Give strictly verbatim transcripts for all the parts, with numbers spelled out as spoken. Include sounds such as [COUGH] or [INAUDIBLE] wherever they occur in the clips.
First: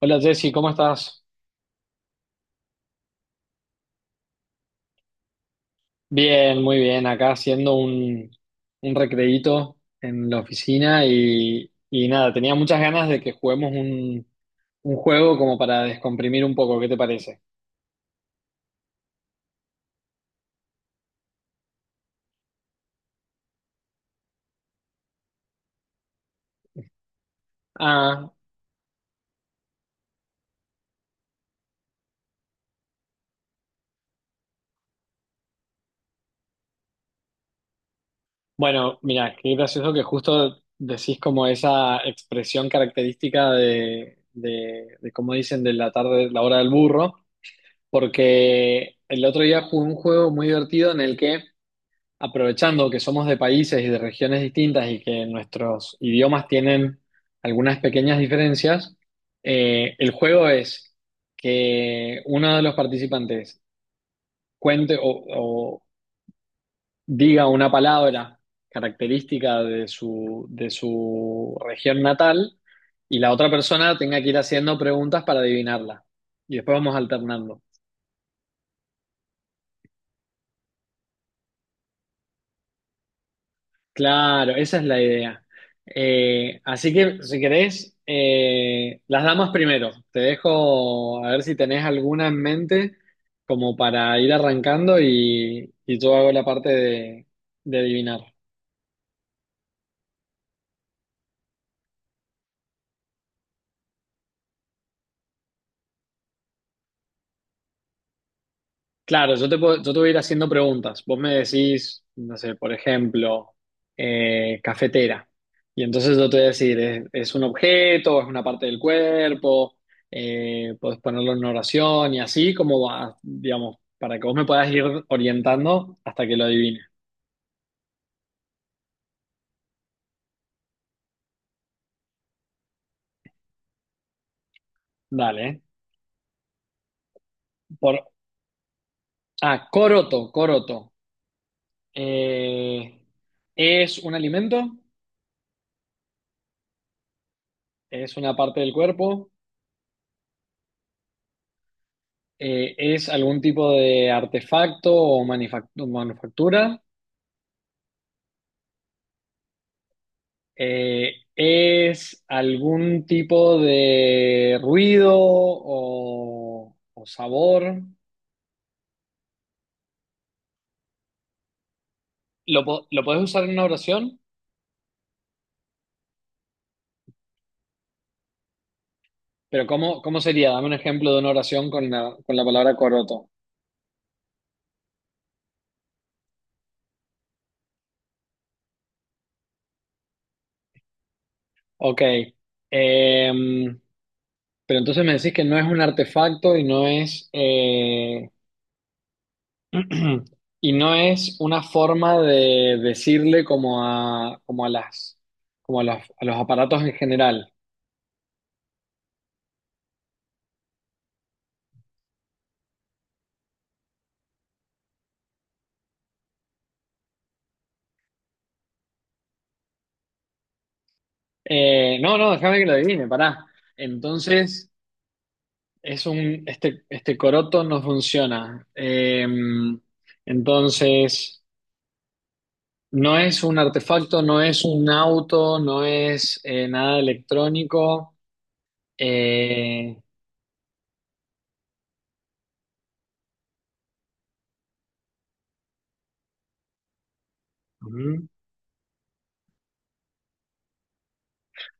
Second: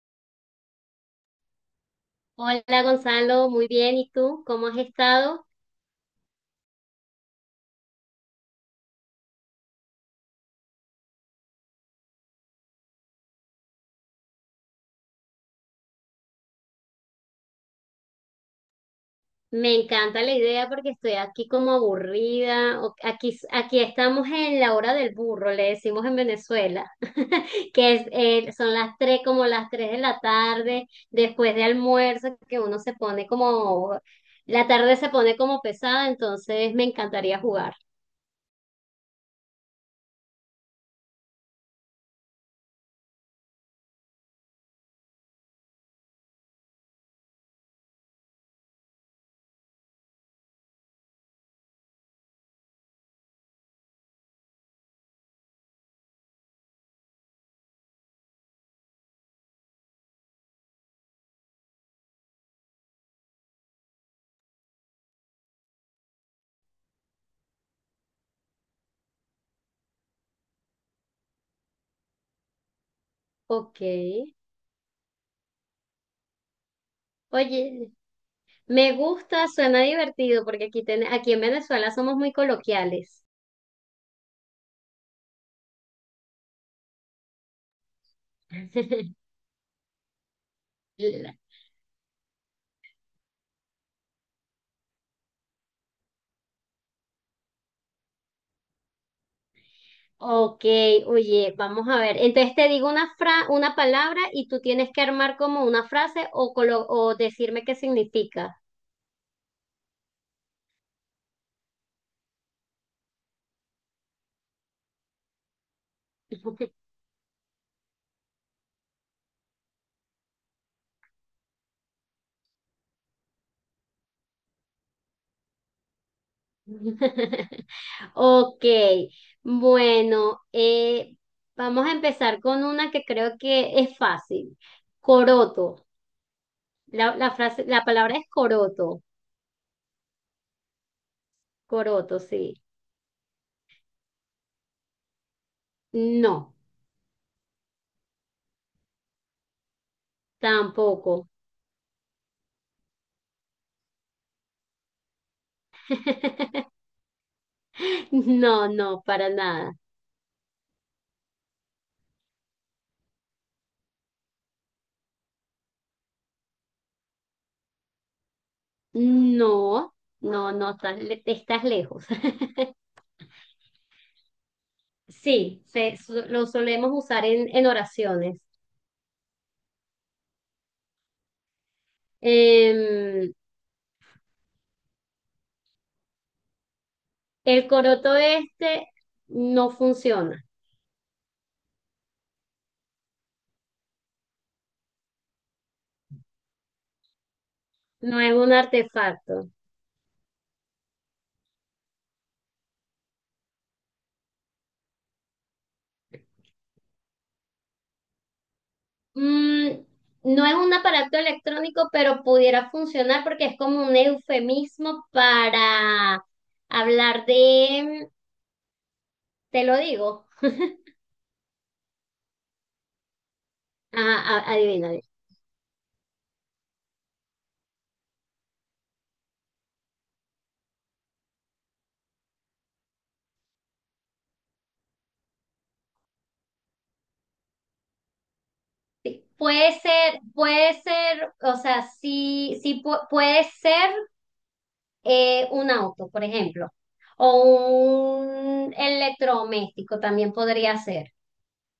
Hola Jessy, ¿cómo estás? Hola Gonzalo, muy bien. ¿Y tú? ¿Cómo has estado? Bien, muy bien. Acá haciendo un, un recreíto en la oficina y, y nada, tenía muchas ganas de que juguemos un, un juego como para descomprimir un poco. ¿Qué te parece? Me encanta la idea porque estoy aquí como aburrida. o- Aquí, aquí estamos en la hora del burro, le decimos en Venezuela, [LAUGHS] que es, Ah, eh, son las tres, como las tres de la tarde, después de almuerzo, que uno se pone como, la tarde se pone como pesada, entonces me encantaría jugar. bueno, mira, qué gracioso que justo decís como esa expresión característica de, de, de como dicen, de la tarde, la hora del burro, porque el otro día jugué un juego muy divertido en el que aprovechando que somos de países y de regiones distintas y que nuestros idiomas tienen algunas pequeñas diferencias, eh, el juego es que uno de los participantes cuente o, o diga una palabra característica de su, de su región natal y la otra Ok. persona tenga que ir haciendo preguntas para adivinarla. Y después vamos alternando. Oye, me gusta, suena divertido porque aquí, ten- aquí en Venezuela somos muy coloquiales. Claro, esa es la idea. Eh, así que si querés, eh, [LAUGHS] las damas primero. Te dejo a ver si tenés alguna en mente como para ir arrancando y, y yo hago la parte de, de adivinar. Ok, oye, vamos a ver. Entonces te digo una fra- una palabra y tú tienes que armar como una frase o, colo- o decirme qué significa. Claro, yo te puedo, yo te voy a ir haciendo preguntas. Vos me decís, no sé, por ejemplo, eh, cafetera. Y entonces yo te voy a decir, ¿es, es un objeto? ¿Es una parte del cuerpo? Eh, puedes ponerlo en una oración y así como va, digamos, para que vos me puedas ir orientando hasta que lo adivine. [LAUGHS] Ok, bueno, eh, vamos a empezar con una que creo que es fácil. Dale. ¿Eh? Coroto. La, la frase, la Por, palabra es coroto. ah, coroto, coroto. Coroto, sí. Eh, ¿Es un alimento? No, ¿Es una parte del cuerpo? tampoco. Eh, ¿es algún tipo de artefacto o manifac- [LAUGHS] manufactura? No, no, para nada. Eh, ¿es algún tipo de ruido o, o sabor? No, no, no, estás, le- estás lejos. [LAUGHS] ¿Lo, po- lo podés usar en una oración? Sí, se- su- lo solemos usar en, en oraciones. Pero ¿cómo, cómo sería? Dame un ejemplo de una oración con la, con la palabra coroto. Em, el coroto este no funciona, Ok. Em, pero entonces me decís que no es un artefacto y no es... no eh, es un artefacto. [CLEARS THROAT] Y no es una forma de decirle como a, como a las, como a las- a los aparatos en general. Mm, no es un aparato electrónico, pero pudiera funcionar porque es como un eufemismo para hablar de, te lo digo. Eh, no, no, déjame que lo adivine, pará. Ajá, a- Entonces, adivina. es un, este, este coroto no funciona. Eh, entonces, no es un artefacto, no es un auto, no es eh, nada electrónico. Sí. Puede Eh, ser, puede ser, o sea, sí, sí pu- puede ser eh, un auto, por ejemplo, o ujú. un electrodoméstico también podría ser.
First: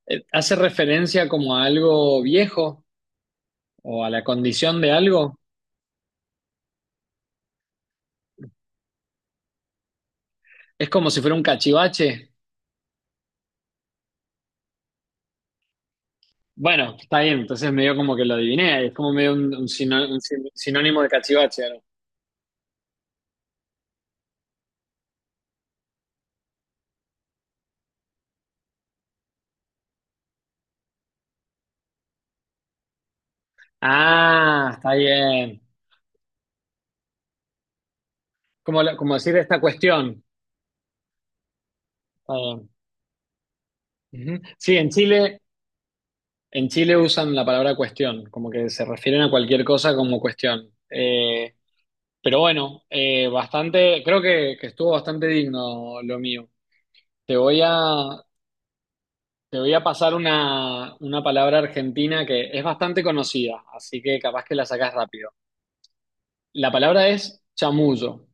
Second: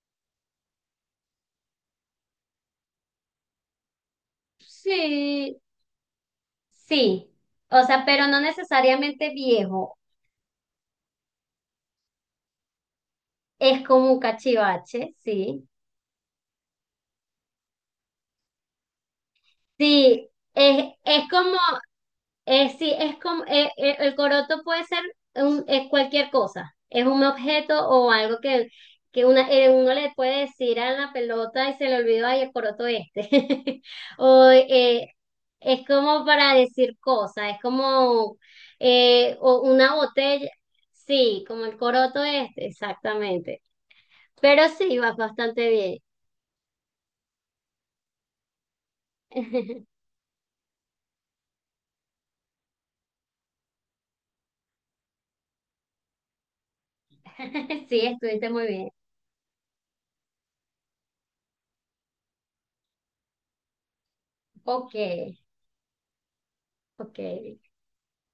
Eh, ¿Hace referencia como a algo viejo o a la condición de algo? Sí, sí. O sea, pero no necesariamente viejo. Es como si fuera un cachivache. Es como un cachivache, sí. Bueno, está bien, entonces medio como que lo adiviné, es como medio un, un sino- un Sí, sin- es, sinónimo de es como, cachivache, ¿no? Eh, sí, es como eh, eh, el coroto puede ser un- eh, cualquier cosa. Es un objeto o algo que, que una, eh, uno le puede decir a la pelota y se le olvidó, ay, el coroto este. [LAUGHS] O Ah, está eh, bien. es como para decir cosas, es como Como, lo- como decir eh, esta o una cuestión. botella. Sí, como el coroto Está este, bien. exactamente. Ujú. Pero Sí, en sí, vas Chile, bastante bien. en Chile usan la palabra cuestión, como que se refieren a cualquier cosa [LAUGHS] como cuestión. Eh, pero bueno, eh, bastante, creo que, que estuvo bastante digno lo mío. Te voy Sí, a, estuviste muy bien. Te voy a pasar una, una palabra argentina que es bastante conocida, así que capaz que la Ok, sacás rápido. La palabra ok. es chamuyo.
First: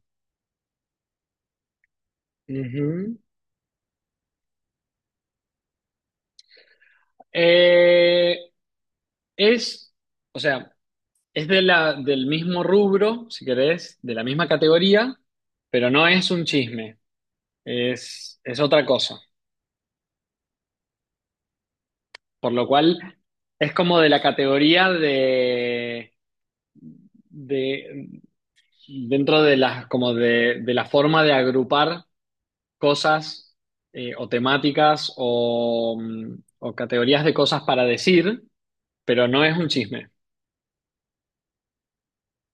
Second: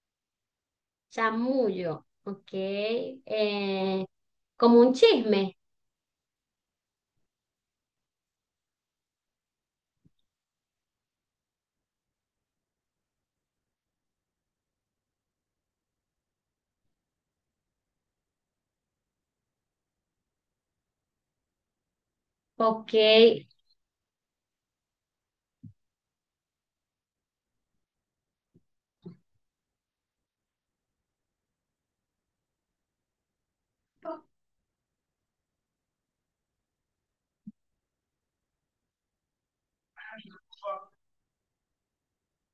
Chamullo, ok. Ujú. Eh, como un chisme, Eh, es, o sea, es de la, del mismo rubro, si querés, de la misma categoría, pero no es un chisme, es, es otra cosa. Por lo ok. cual, es como de la categoría de, de dentro de las, como de, de la forma de agrupar cosas eh, o temáticas o, mm, o categorías de cosas para decir, pero no es un chisme.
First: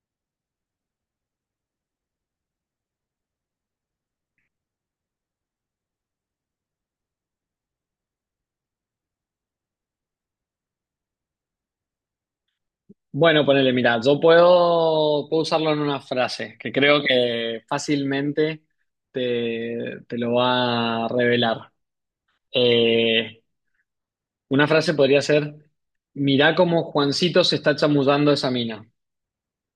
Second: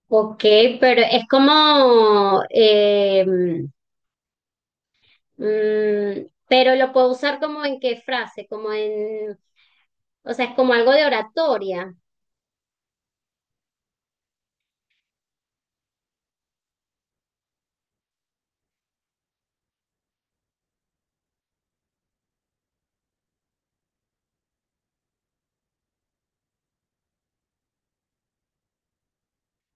Ok, pero es como, eh, mm, pero lo puedo usar como en qué frase, como en, o sea, es como algo de oratoria. Bueno, ponele, mira, yo puedo, puedo usarlo en una frase que creo que fácilmente te, te lo va a revelar. Eh, una frase podría ser, mirá cómo Juancito se está chamullando esa mina.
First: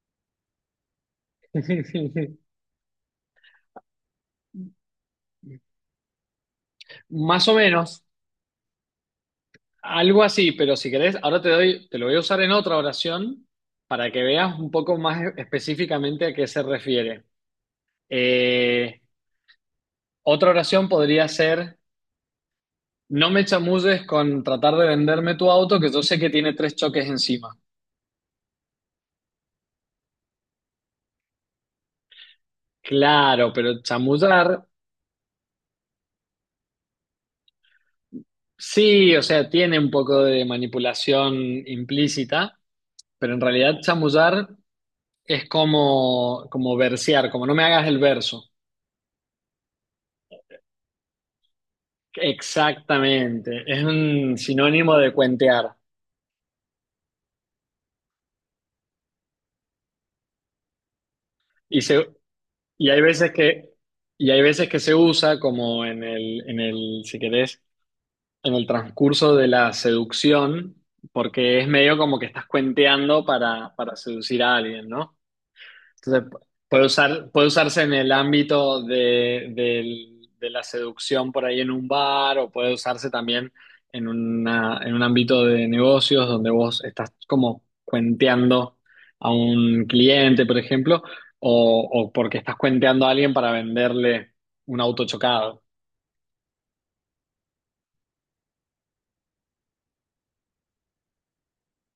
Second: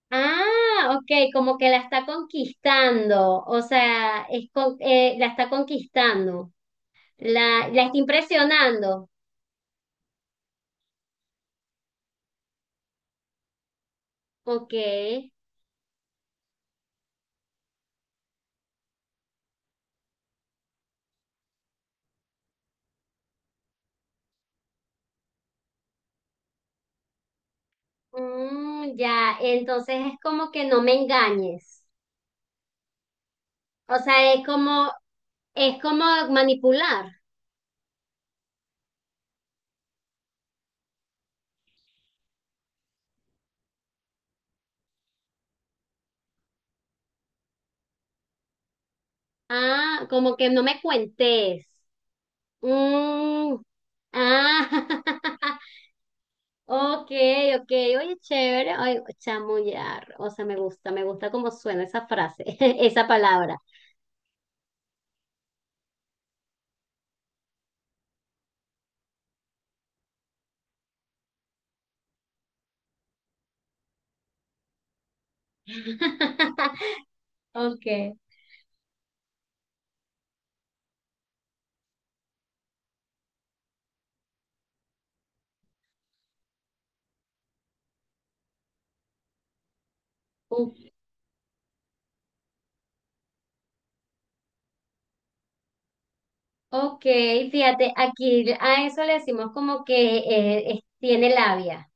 Ah, ok, como que la está [LAUGHS] conquistando, o sea, es con- eh, la está conquistando, Más o la, la está menos, impresionando. algo así, pero si querés, ahora te doy, te lo voy a usar en otra oración para que veas un Ok. poco más e- específicamente a qué se refiere. Eh, Otra oración podría ser, no me chamulles con tratar de venderme tu auto, que yo sé que tiene tres choques encima. Mm, ya, entonces es como que no me engañes. Claro, pero O sea, es chamullar, como, es como manipular. sí, o sea, tiene un poco de manipulación implícita, pero en realidad chamullar es como, como versear, como no me hagas el verso. Ah, como que no me cuentes. Mm, Exactamente, es un sinónimo de ah, cuentear. [LAUGHS] ok, ok. Oye, chévere. Ay, chamullar. O sea, me gusta, me gusta cómo Y, suena se, esa frase, [LAUGHS] y hay esa veces palabra. que, y hay veces que se usa como en el, en el, si querés, en el transcurso de la seducción, porque es medio como que estás cuenteando para, para seducir a alguien, ¿no? Entonces, pu- puede usar, [LAUGHS] puede usarse en el Okay. ámbito de, del- de la seducción por ahí en un bar o puede usarse también en una, en un ámbito de negocios donde vos estás como cuenteando a un cliente, por u- ejemplo, o, o porque estás cuenteando a alguien para venderle un auto chocado. Ok, fíjate, aquí a eso le decimos como que eh, es- tiene labia.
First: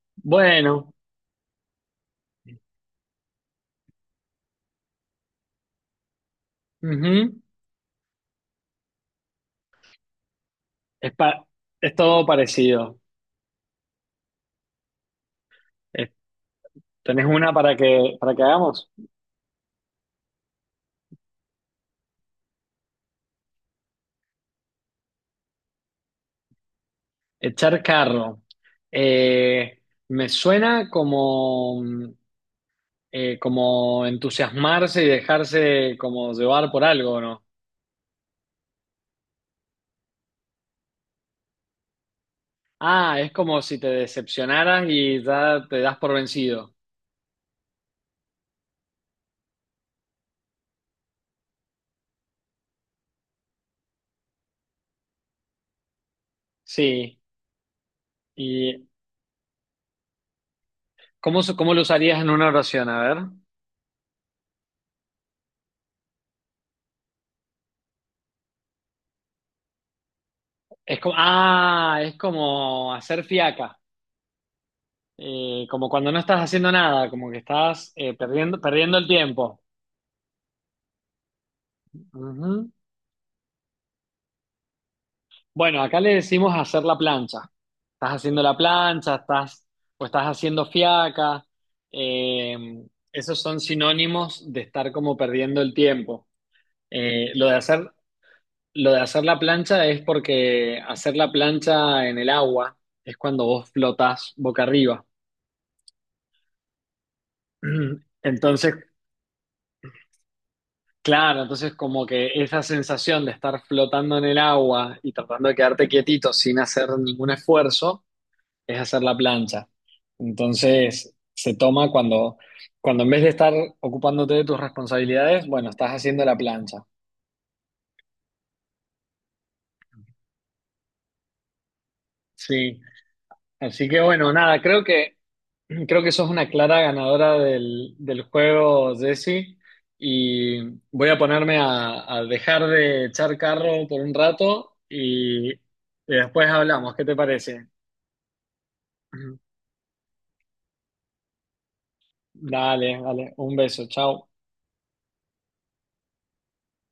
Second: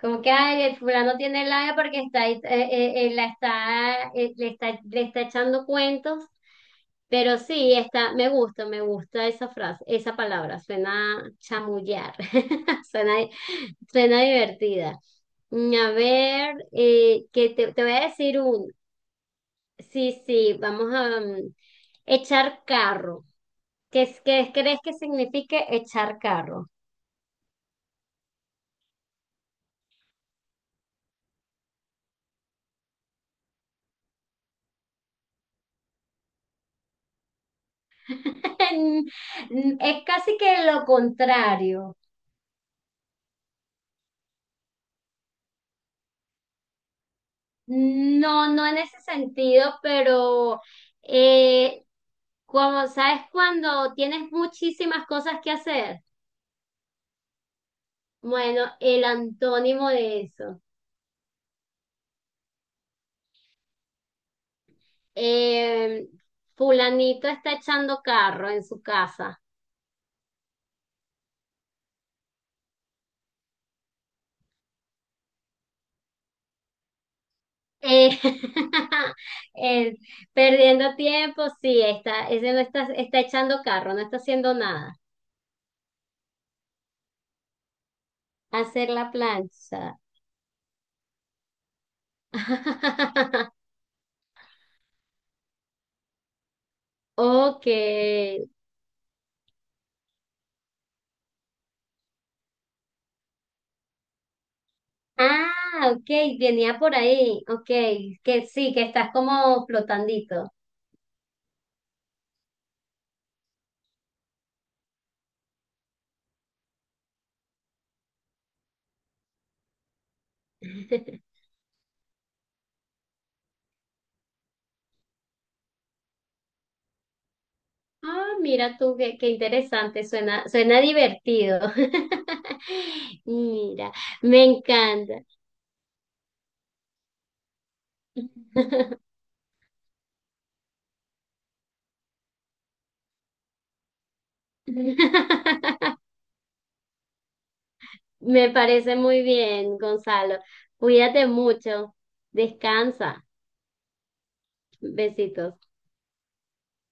Como que ay, el Bueno, fulano tiene labia porque está, ahí, eh, eh, eh, la está, eh, le está, le está echando cuentos. Pero ujú. sí, está, me gusta, me gusta esa frase, esa palabra, Es, suena pa- es chamullar, todo [LAUGHS] parecido. suena, suena divertida. Mm, a Es- ver, eh, ¿tenés que una te, para te voy a que, para decir que un, hagamos? sí, sí, vamos a mm, echar carro. ¿Qué, es- qué crees que signifique echar carro? Echar carro. Eh, Me suena como, mm, eh, como entusiasmarse y dejarse como llevar por algo, ¿no? [LAUGHS] Es casi que lo contrario. Ah, es como si te decepcionaras y ya te das por vencido. No, no en ese sentido, pero eh, como sabes, cuando tienes muchísimas cosas que hacer, Sí. bueno, ¿Y el antónimo de eso. cómo, se- cómo lo usarías en una oración? A ver. Eh, Fulanito está echando carro en su casa. Es como, ah, es como hacer fiaca. Eh, como cuando no estás haciendo nada, como que estás Eh, eh, perdiendo, perdiendo el [LAUGHS] tiempo. eh, perdiendo tiempo, sí, está, ese no Ujú. está, está echando carro, no está haciendo nada. Bueno, acá le decimos hacer la plancha. Estás haciendo la Hacer la plancha, estás plancha. o estás haciendo fiaca. Eh, Esos [LAUGHS] son sinónimos de estar como perdiendo el tiempo. Eh, lo de Ok. hacer, lo de hacer la plancha es porque hacer la plancha en el agua es cuando vos flotás boca arriba. Ah, ok, venía por ahí. Ok, [CLEARS THROAT] que sí, Entonces, que estás como flotandito. claro, entonces como que esa sensación de estar flotando en el agua y tratando de quedarte quietito sin hacer ningún esfuerzo es hacer la plancha. Entonces, [LAUGHS] se toma cuando, cuando en vez de estar ocupándote de tus responsabilidades, bueno, estás haciendo la plancha. Ah, mira tú, qué, qué interesante, suena, suena divertido. Sí. [LAUGHS] Así Mira, que bueno, me nada, creo encanta. que [CLEARS THROAT] creo que sos una clara ganadora del, del juego, Jessy. Y voy a ponerme a, a dejar de echar carro por un rato y, y [LAUGHS] después hablamos. ¿Qué te parece? Me parece [CLEARS THROAT] muy Ujú. bien, Gonzalo. Cuídate mucho. Dale, Descansa. dale. Un beso. Chao. Besitos.